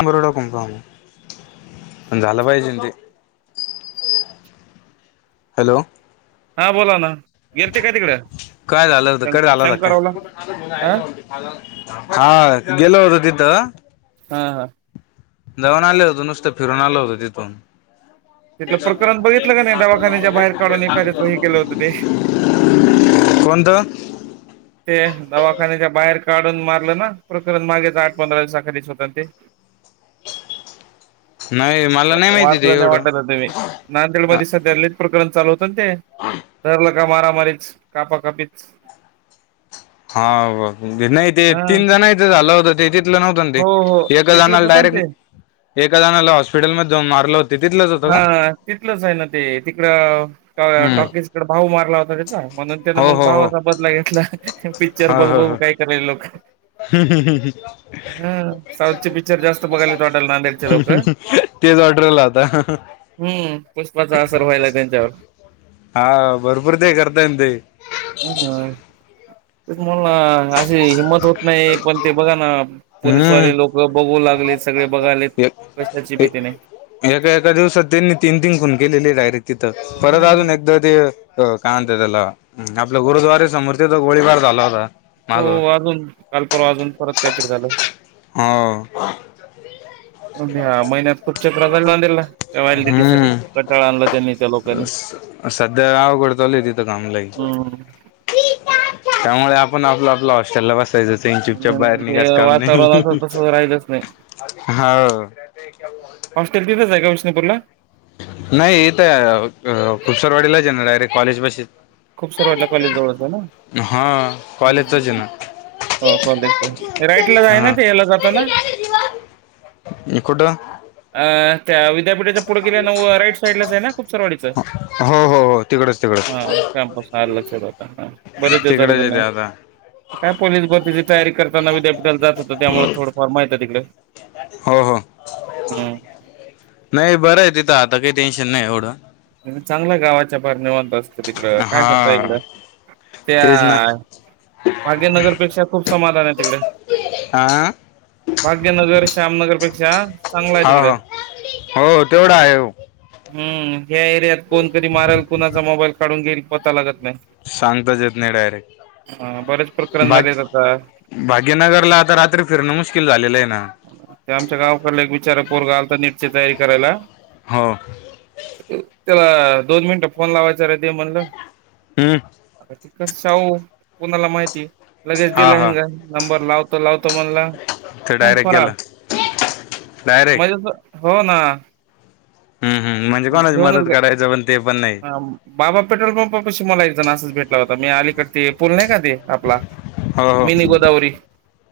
आम आरोडकम पाम अ हलवायजी हॅलो हा बोला ना गेलते काय तिकडे काय झालं होत कडे शं- झालं होता शंकरावला काय अ हा गेलोवरर तेत हा हा जाऊन आले होतं नुसतं फिरून आलं होतं तिथून तिथलं प्रकरण बघितलं का नाही दवाखान्याच्या बाहेर काढून एखाद्याच हे केलं होत ते कोणतं ते दवाखान्याच्या बाहेर का काढून मारलं ना प्रकरण मागेच आठ पंधरा दिवसाखच होत ते नाही मला नाही माहिती ते एवढं नांदेड म सध्या लित प्रकरण चालू होत ते का का मारा मारीच कापा कापीच हा नाही ते तीन जण इथं झालं होत तेथ न्हत हो हो तिथलंच होत ना डायरे ते एला हॉस्पिटल म मारल हा तिथलंच आहे ना ते तिकड हम्म टॉकीसकडे भाऊ मारला होता त्याचा न त्यान हो मग हो हो भावाचा बदला घेतला पिक्चर बघ बघ काय करायल लोक हम् हम् हम् ह हा साऊथचे पिक्चर जास्त बघायला त वाटाला नांदेडचे लोक तेच ऑर्डरला आता हम्म पुष्पाचा अससर व्हायला त्यांच्यावर हा भरपूर ते करताय ते ते म्होल ना असशी हिंमत होत नाही पण ते बघा ना हम्म पोलिसवाले लोक बघू लागलेत सगळे बघायलेत कशाची एक भीती नाही एका एका दिवसात त्यांनी तीन तीन फूनन केले डायरेक्ट परत हम्म. अजून एकदा ते कातेतला गुरुद्वे समृर्तीथ गोळीबार झाला होता हो माग अजून काल परवा अजून परत काहीतरी झालं ह्या हो महिन्यात खूप चक्रा झाल्या नांदेडला त्या व्हॅलिडिटी साठी कंटाळा आणला हम्म त्यांनी त्या लोकांनी. सध्या आवकडतले तिथं कामलाही हम्म. त्यामुळे आपण आपलं आपल्या हॉस्टेल ला बसतो स इनच्यबच्या बाहेर ते निघाच काम नाही वातावरण आता तसं राहिलंच नाही होा विष्पूरला नाही इथ खुपसरवाडीलाच आहे ना डायरेक्ट कॉलेज बस खूप सार वाटला कॉलेज जवळच ना ह कॉवाले येतोज हम्म ना हो कॉलेज राईट ला जाय ना ते याला जातो ना इकड अ त्या विद्यापीठाच्या पुढ गल्या न राईट साईडलाच आहे ना खूप सरवाडीीचं हो हो हो तिकडच तिकडच हा कॅमपस लक्षात होता बर तेचार तिकडच येते आता. काय पोलीस भरतीची तयारी करताना विद्यापीठाला जात होतं त्यामुळे थोडंफार माह आहे तिकडे हो हो हम्म नाही बरं आहे तिथं आता काही टेन्शन नाही एवढं चांगल्या गावाच्या भ निवतो तिकड काय करता इकड हा त्या तेच ना भाग्यनगरपेक्षा खूप समाधान आहे तिकडे आ भाग्यनगर श्यामनगरपेक्षा चांगला आहे हा तिकडे ह हो तेवढा आहे हम्म ह्या एरियात कोणतरी मारल कुणाचा मोबाईल काढून घेईल पता लागत नाही. सांगताच येत नाही डायरेक्ट हा बरेच प्रकरण भाग झाले आहेत आता. भाग्यनगरला आता रात्री फिरणं मुश्किल झालेलं आहे ना ते आमच्या गावाकडला एक बिचारा पोरगा आलता नीटची तयारी करायला. हो त्याला दोन मिनटं फोन लावायचा रे दे म्हणलं. हम्म कसं सांगू कोणाला माहिती. लगेज हा दिला हा हेंगा नंबर लावतो लावतो म्हणला ते धूम डायरेक्ट फरार. गेला डायरेक्ट म्हणजे असं हो ना. हम् हम म्हणजे कोणाची मदत घेऊनच करायच पण. ते पण नाही बाबा पेट्रोल पंपापाशी मला एकजण असाच भेटला होता मी अलीकड ते पूल नाही का आपला हो हो मिनी गोदावरी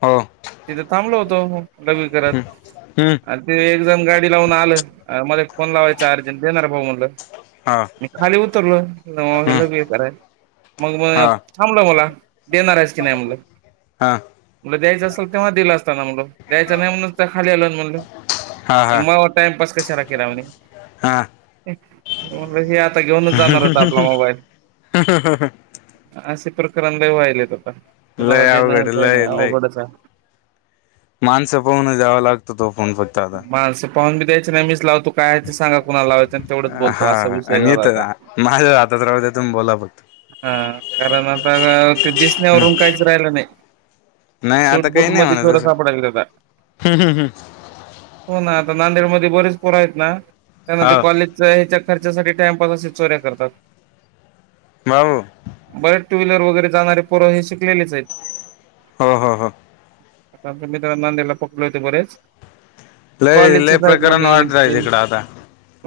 हो हम्म तिथे थांबलो होतो. लघवी करत हम्म आणि ते एक जण गाडी लावून आलं. मले फोन लावायचा अर्जंट दे ना रे भाऊ म्हणलं. हा मी खाली उतरलो हे हम्म लई बेकार आहे मग हा थांबलं मला देणार आहेस की नाही म्हणलं हा मग द्यायचं असेल तेव्हाच दिलं असता ना म्हणलं. द्यायच नाही म्हणूनच खाली आल म्हणलो हा हा मग टाइमपास कशाला केला म्हणे. हा [unintelligible] मग म्हणलं हे आता घेऊनच जाणार होत आपला मोबाईल. असे प्रकरण लई व्हयल्यात आता कुणाला लय देणं अवघड लय घेणं लय अवघडच आहे. माणसं पाहून द्यावा लागतो तो फोन फक्त आता. माणसं पाहून बी द्यायच नाही मीच लावतो काय ते सांगा कुणाला लावायचं आणि तेवढच बोलतो. हा असा विषय आणि झाला आता इथंच माझ्या हातात राहू दे तुम्ही बोला फक्त. हा कारण आता ते दिसण्यावरून काहीच राहिलं नाही. नाही आता सूटबूट काही नाही मध्ये म्हणा चोर सापडाल्यात आता. तसं हो ना आता नांदेड मध्ये बरीच पोरं आहेत ना त्यांना ते हो कॉलेज ह्याच्या खर्चासाठी टाइमपास असे चोऱ्या करतात. माऊ बरेच टू व्हीलर वगैरे जाणारे पोरं हे शिकलेलेच आहेत. हो हो हो. आता आमच्या मित्र नांदेडला पकडले होते बरेच. लय लय कॉलेजच्याच आहेत मग प्रकरण वाढत आहे ते तिकडं आता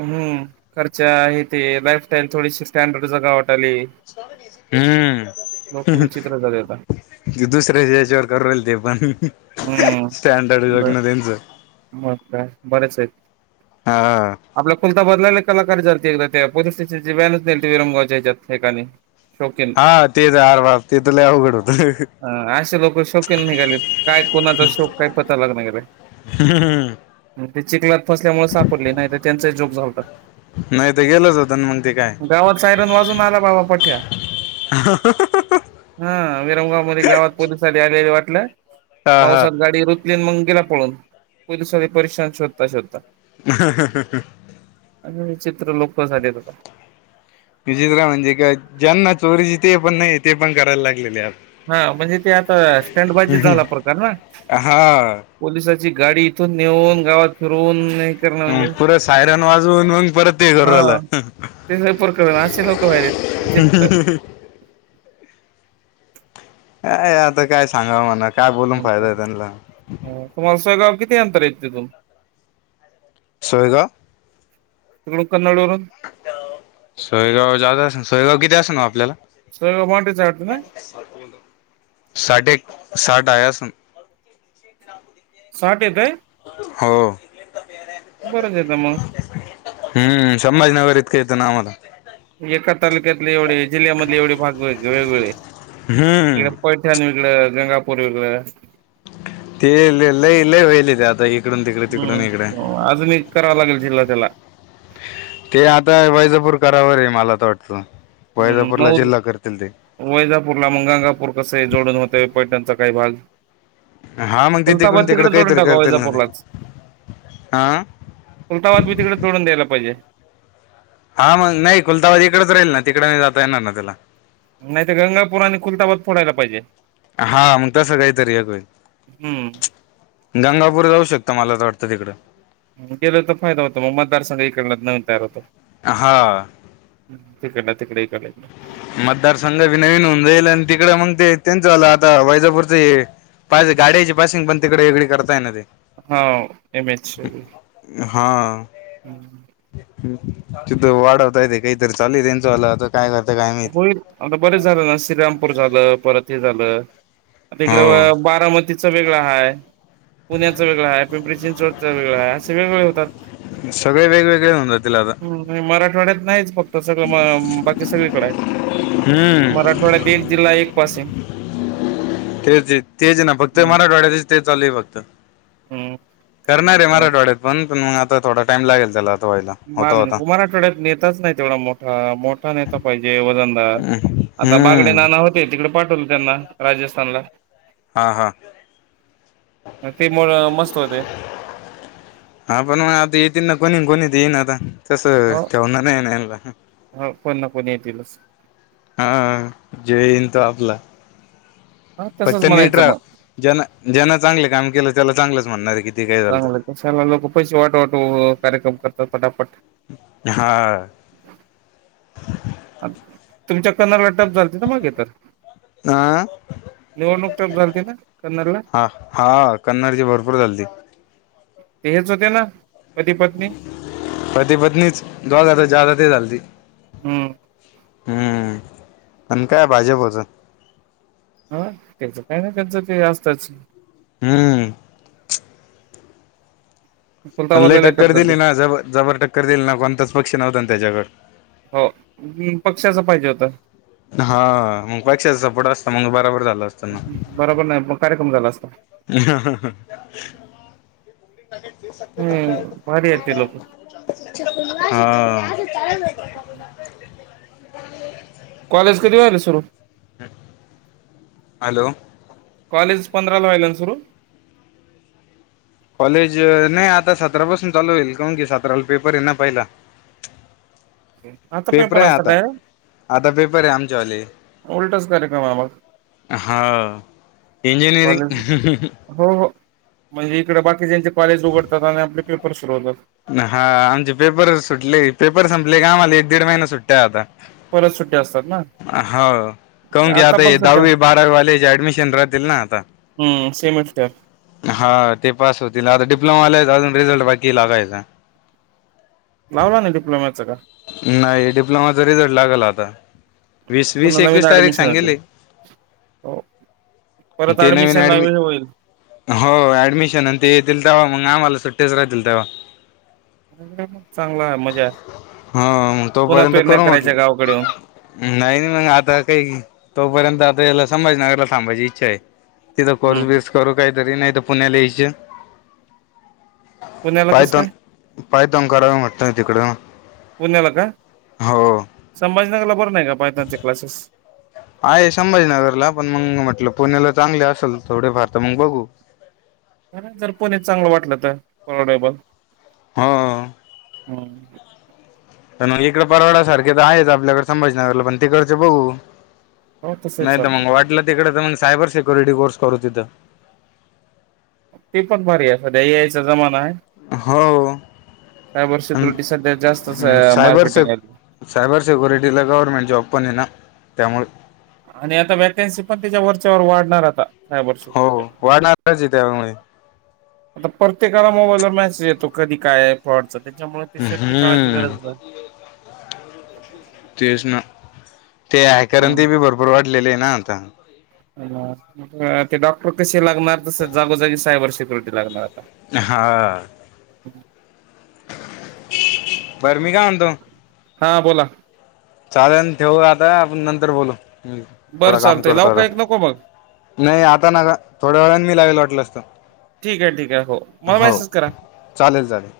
हम खर्च आहे ते लाईफस्टाईल थोडीशी स्टँडर्ड जगाव वाटत. हम्म लोक विचित्र झाले आता दुसऱ्या याच्यावर करल ते पण हम्म स्टँडड बर जगण त्यांचं. मग काय बरेच आहेत. हा आपल्या कुलता बदलाला कला ल एकदा त्या पोलीस स्टेशनची व्हॅनच नेलती विरमगावच्या हेचात एकानी. हा तेच हर वार ते तुला अवघड होत. ह असे लोक शोकीन निघालेत काय कोणाचा शोक काय पता लागणा गेलाय. हम्म ते चिखलात फसल्यामुळे सापडले नाही तर त्यांचाही जोक झालता. नाही तर गेलच होत ना मग ते काय गावात सायरन वाजून आला बाबा पठ्या. [unintelligible] विरंम गावात मग गावात पोलिस आलेली वाटलं हा हा पावसात गाडी रुत- -ली मग गेला पळून. पोलिसवाले परेशान शोधता शोधता. [unintelligible] आणि विचित्र लोक झालेत. विचित्र म्हणजे काय ज्यांना चोरीची ते पण नाही ते पण करायला लागलेले आता. हा म्हणजे ते आता स्टँड बाजी झाला प्रकार ना हा पोलस गाडी इथून नेऊन गावात फिरून हम पुरं सायरन वाजवून मग परत ते कर हा आलं. ते पुर नाश लोक व विचित्र. अ आता काय सांगाव मणा. हो का. तुम्हाला सोयगाव किती अंतर आहे तिथून? सोयगाव. तड कन्नड वरून सोयगाव जात अस सोयगाव किती असं ना आपल्याला? सोयगाव माटेच आहे वाटतं ना [inaudible] षेक राहू दे. साठ येतोय. हो बरंच येतं मग हम्म संभाजीनगर इथ [unintelligible] एका तालुक्यातले एवढे इकडं हम्म पैठण वेगळं, गंगापूर वेगळं. ते लई लई वहिलय ते आता इकडून तिकडे तिकडून इकडे. हम्म अजून करावा लागेल तिला. ते आता वैजापूर करावर आहे मला तर वाटतं. हम् वैजापूरला मऊ जिल्हा करतील ते वैजापूर ला म गंगापूर कस आहे जोडून होत पैटणचा काही भाग हा मग ते खुलताबा तिकडून तिकडे जोडून काहीतरी टाका करतील ना ते वैजापूरलाच. हा उलताबाद मी तिकडे जोडून द्यायला पाहिजे. हा मग नाही कुलताबादी इकडेच राहील ना तिकडे नाही जाता येणार ना तिला. नाही तर गंगापूर आणि कुलताबाद फोडायला पाहिजे. हा मग तसं काहीतरी एक होईल. हम्म गंगापूर जाऊ शकता मला तर वाटतं आत्ता तिकडं. गेल तर फायदा होतो मग मतदारसंघ इकडला नऊन तयार होतो. हा. हिकडन तिकडे इकडला इकडे मतदारसंघ बी नवीन होऊन जाईल आणि तिकड मग ते त्यांचं झालं आता वैजापूरच पास गाडची पासिंग पण तिकडे इकडे करताय ना ते हा एमच [unintelligible] हां. [inaudible] तु वाडावतय ते काहीतरी चालेय त्याचं होईल. आता बरेच झालं ना श्रीरामपूर झालं परत ते झालं. आता इकडं हो बारामतीचं वेगळं आहे, पुण्याचं वेगळं आहे, पिंपरी चिंचवड च वेगळ हाय. असं वेगवेगळ्या होतात. सगळे वेगवेगळे होऊन जातील आता. हम्म मराठवाड्यात नाहीच फक्त सगळं म बाकी सगळीकडे आहे. हम्म मराठवाड्यात एक जिल्हा एक पासिंग. तेच तेच ना फक्त हम्म मराठवाड्यातच ते चालू आहे फक्त. हम्म करणार आहे मराठवाड्यात पण पण मग आता थोडा टाइम लागेल त्याला. व्हायला मा होता होता कुमार आठवड्यात नेताच नाही तेवढा मोठा, मोठा नेता पाहिजे वजनदार. आता बागडे हम्म नाना होते, तिकडे पाठवले त्यांना राजस्थानला. हा हा त्यामुळे हा पण मग आता येतील ना कोणी कोणीत येईन आता. तस हो ठेवणार नाही ना यांना. हो कोण ना कोणी येतीलच हा जो येईल तो आपला. हा फक्त तसंच नीट म्हणायचं रहा. मग ज्यांना ज्यांना चांगले काम केलं त्याला चांगलंच म्हणणार कि. चांगलं कशाला लोक पैसे वाट वाटू कार्यक्रम करतात फटाफट. हा. [unintelligible] आह. निवडणूक टप झालती ना कन्नडला हा हा कन्नडची भरपूर झालती. ते हेच होते ना पती पत्नी पती पत्नीच दोघाचा जादा ते झाचाल त हम्म हम्म प काय भाजपच हा त्याचं काही ना त्याचं काही असतच हम्म पण लय कुलताबादला टप टक्कर झालत दिली ना ज जबर टक्कर दिली ना कोणताच पक्षी नव्हता ना त्याच्याकडे हो पक्ष्याच पाहिजे होतं हा मग पक्षा सपोट असतता मग बराबर जात ताना बरोबर नाही मग कार्यक्रम झाला असता हम्म भारी येत लोक हा कॉलेज कधी व्हा ना सुरू हम् हॅलो कॉलेज पंधरा ला व्हायलन सुरू कॉलेज नाही आता सतरा पासून चालू होईल का की सतराला पेपर आहे ना पहिला आता पेपर आहे असत आता काय आता पेपर आहे आमच्यावाले उलटच कार्यक्रम आहे मग हा कॉलेज इंजनीिरींग हो हो म्हणजे इकडडे बाकी ज्यांचे कॉलेज उघडतात आणि आपले पेपर सुरवतात हा आमचे पेपर सुटले पेपर संपले का आमला एक दीड महिना सुट्ट्या आता परत सुट्टी असत हो काून की आता पण हे सुट्ट्या दहावी बारावीवालेज ऍडमिशन राहतील ना आता हम स हा ते पास होतील आता डिप्लोमा अ रिझलट बाकी लागायेत लावला नाही डिप्लोम्याचं का नाही डिप्लोमाचा रिझल्ट लागल आता वीस वीस पुन्हा नवीन एकवीस तारीख ऍडमिशन होतील सांगेली हो परत ते नवीन ऍडमिशन ड लावेल होईल हो ऍडमिशन ते येतील म कामला सुट्टेच रा दिलतेव हम् चांगला आहे मजा हा पुन्हा तोपर्यंत पेरण्या करून करायच्या गावाकडे येऊन म्हटलं नाही नाही मग आता काही तोपर्यंत आता साज नगला ांयची इच्छा आहे तिथ कोर् हम्म बर्स करू काहीतरी नाही पुण्यालज पुण्याला कसं पायतन काय पायतोन करावे म्हटत तिकड पुण्याला का संभाजीनगरला बरं नाही का भाजनगरचे क्लासेस आहे संभाजीनगरला पण मग म्हटलं पुण्याला चांगले असेल थोडे फार तर मग बघू र जर पुणी चांगलं वाटलं तर कटेबल हम हम्म पण मग इकड परवाड सारखे तर आहेत आपल्याकडे संभजीनगरला पण ते करचे बघू हो तसही नाही तर चालतं मग वाटलं तिकड तर मग सायबर सेक्युरिटी कोर्स करू तिथं ती पण भारी आहे सध्या या यायचा जमाना आहे हो काय वर्ष त्रुटी सध्या जास्त सायबर से मार्केटिंग आहे सायबर सेक्युरिटीला गव्हर्नमेंट जॉब पण आहे ना त्यामुळे आणि आता वॅकन्सी पण त्याच्या वरच्यावर वाढणार आता सायबर हो सिक्युरिटी वाढणारच आहे त्यामुळे आता प्रत्येकाला मोबाईलवर मेसेज येतो कधी काय आहे फॉटचा त्याच्यामुळे ती सेफ्टी काळाची हम्म गरज नाही तेच ना ते आहे कारण ते हम्म. बी भरपूर वाढलेले आहे ना आता ते डॉक्टर कसे लागणार तस जागोजागी सायबर सेक्युरिटी लागणार ह हम् बर म का म्हतो हां बोला चालेल ठेवू आता आपण नंतर बोलू बरं थोडा काम चालतंय करतो लावू आता का एक नको मग नाही आता नका थोड्या वेळने मी लागल वाटल असत ठीक आहे ठीक आहे हो मला मेसेज करा चालेल चालेल